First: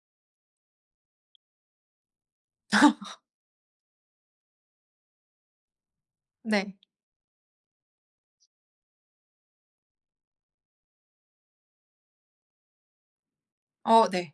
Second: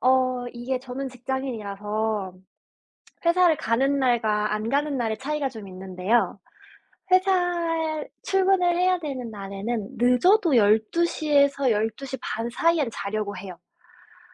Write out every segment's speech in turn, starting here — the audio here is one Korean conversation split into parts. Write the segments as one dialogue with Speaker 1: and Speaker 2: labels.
Speaker 1: 어 이게 저는 직장인이라서 회사를 가는 날과 안 가는 날의 차이가 좀 있는데요.
Speaker 2: 네.
Speaker 1: 회사 출근을 해야 되는 날에는 늦어도 12:00 에서 12:30 사이엔 자려고 해요.
Speaker 2: 어 네.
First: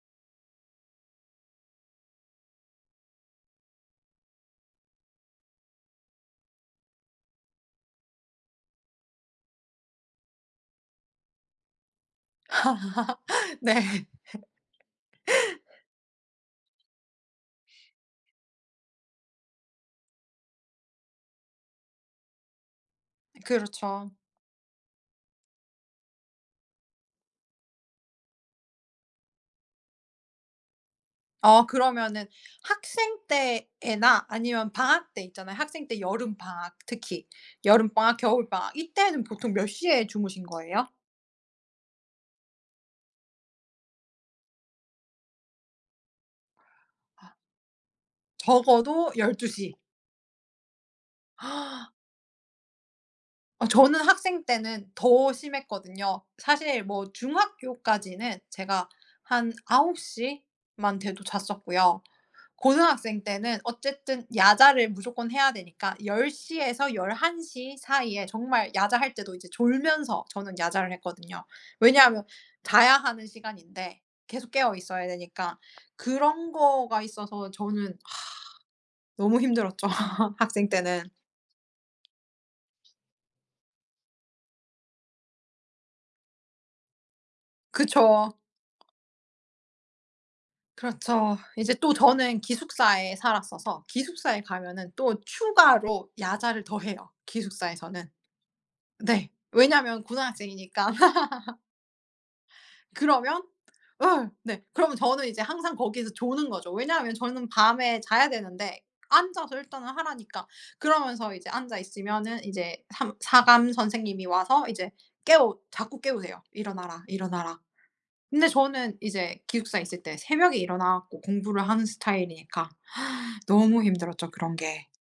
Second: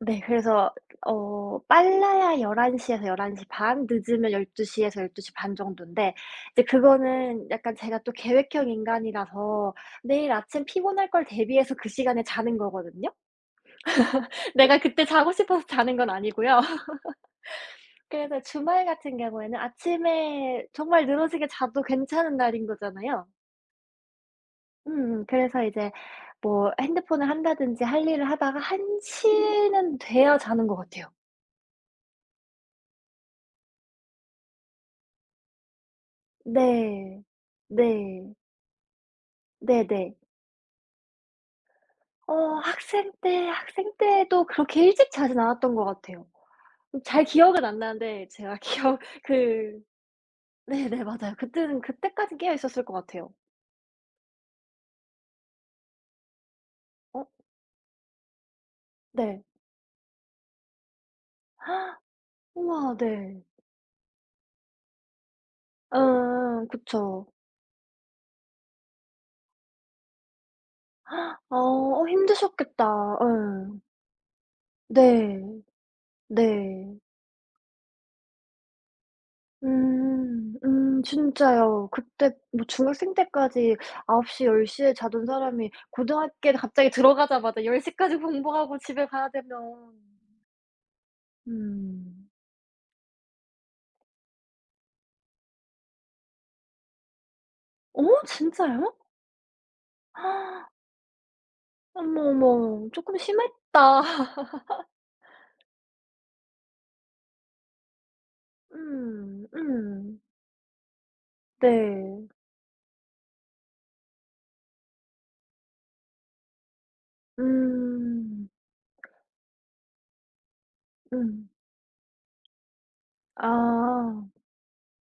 Speaker 1: 네. 그래서 어 빨라야 11:00 에서 11:30 늦으면 12:00 에서 12:30 정도인데 이제 그거는 약간 제가 또 계획형 인간이라서 내일 아침 피곤할 걸 대비해서 그 시간에 자는 거거든요.
Speaker 2: 네.
Speaker 1: 내가 그때 자고 싶어서 자는 건 아니고요. 그래서 주말 같은 경우에는 아침에 정말 늘어지게 자도 괜찮은 날인 거잖아요.
Speaker 2: 그렇죠.
Speaker 1: 음음. 그래서 이제 뭐 핸드폰을 한다든지 할 일을 하다가 1:00 는 돼야 자는 것 같아요.
Speaker 2: 어 그러면은 학생 때에나 아니면 방학 때 있잖아요. 학생 때 여름방학
Speaker 1: 네
Speaker 2: 특히 여름방학
Speaker 1: 네.
Speaker 2: 겨울방학 이때는 보통 몇 시에
Speaker 1: 네네.
Speaker 2: 주무신 거예요?
Speaker 1: 어 학생 때, 학생 때도 그렇게 일찍 자진 않았던 것 같아요. 잘
Speaker 2: 아.
Speaker 1: 기억은 안 나는데 제가 기억
Speaker 2: 적어도 12:00.
Speaker 1: 그 네네 맞아요. 그때는 그때까지 깨어있었을 것 같아요.
Speaker 2: 어 저는 학생 때는 더 심했거든요. 사실 뭐
Speaker 1: 어.
Speaker 2: 중학교까지는 제가
Speaker 1: 네.
Speaker 2: 한 9:00만 돼도 잤었고요.
Speaker 1: 우와
Speaker 2: 고등학생
Speaker 1: 네.
Speaker 2: 때는 어쨌든 야자를 무조건 해야 되니까 열
Speaker 1: 어어
Speaker 2: 시에서
Speaker 1: 그쵸.
Speaker 2: 11:00 사이에 정말 야자 할 때도 이제 졸면서 저는 야자를 했거든요.
Speaker 1: 어. 어
Speaker 2: 왜냐하면 자야
Speaker 1: 힘드셨겠다.
Speaker 2: 하는
Speaker 1: 예.
Speaker 2: 시간인데 계속 깨어있어야
Speaker 1: 네
Speaker 2: 되니까. 그런
Speaker 1: 네.
Speaker 2: 거가 있어서 저는 너무 힘들었죠,
Speaker 1: 음.
Speaker 2: 학생
Speaker 1: 음
Speaker 2: 때는.
Speaker 1: 진짜요. 그때 뭐 중학생 때까지 9:00 10:00 에 자던 사람이 고등학교에 갑자기 들어가자마자 10:00 까지
Speaker 2: 그쵸.
Speaker 1: 공부하고 집에 가야 되면
Speaker 2: 그렇죠. 이제 또
Speaker 1: 음.
Speaker 2: 저는 기숙사에 살았어서 기숙사에 가면은 또 추가로 야자를 더 해요, 기숙사에서는.
Speaker 1: 어 진짜요?
Speaker 2: 네 왜냐하면 고등학생이니까.
Speaker 1: 어머, 어머. 쪼끔
Speaker 2: 그러면
Speaker 1: 심했다.
Speaker 2: 어 네. 그러면 저는 이제 항상 거기에서 조는 거죠. 왜냐하면 저는 밤에 자야 되는데
Speaker 1: 음
Speaker 2: 앉아서 일단은
Speaker 1: 음.
Speaker 2: 하라니까. 그러면서 이제 앉아
Speaker 1: 네.
Speaker 2: 있으면은 인제 삼 사감 선생님이 와서 이제 깨우 자꾸 깨우세요. '일어나라, 일어나라.' 근데
Speaker 1: 음.
Speaker 2: 저는 이제 기숙사에 있을 때 새벽에 일어나 갖고
Speaker 1: 음.
Speaker 2: 공부를 하는 스타일이니까 너무
Speaker 1: 아.
Speaker 2: 힘들었죠, 그런 게.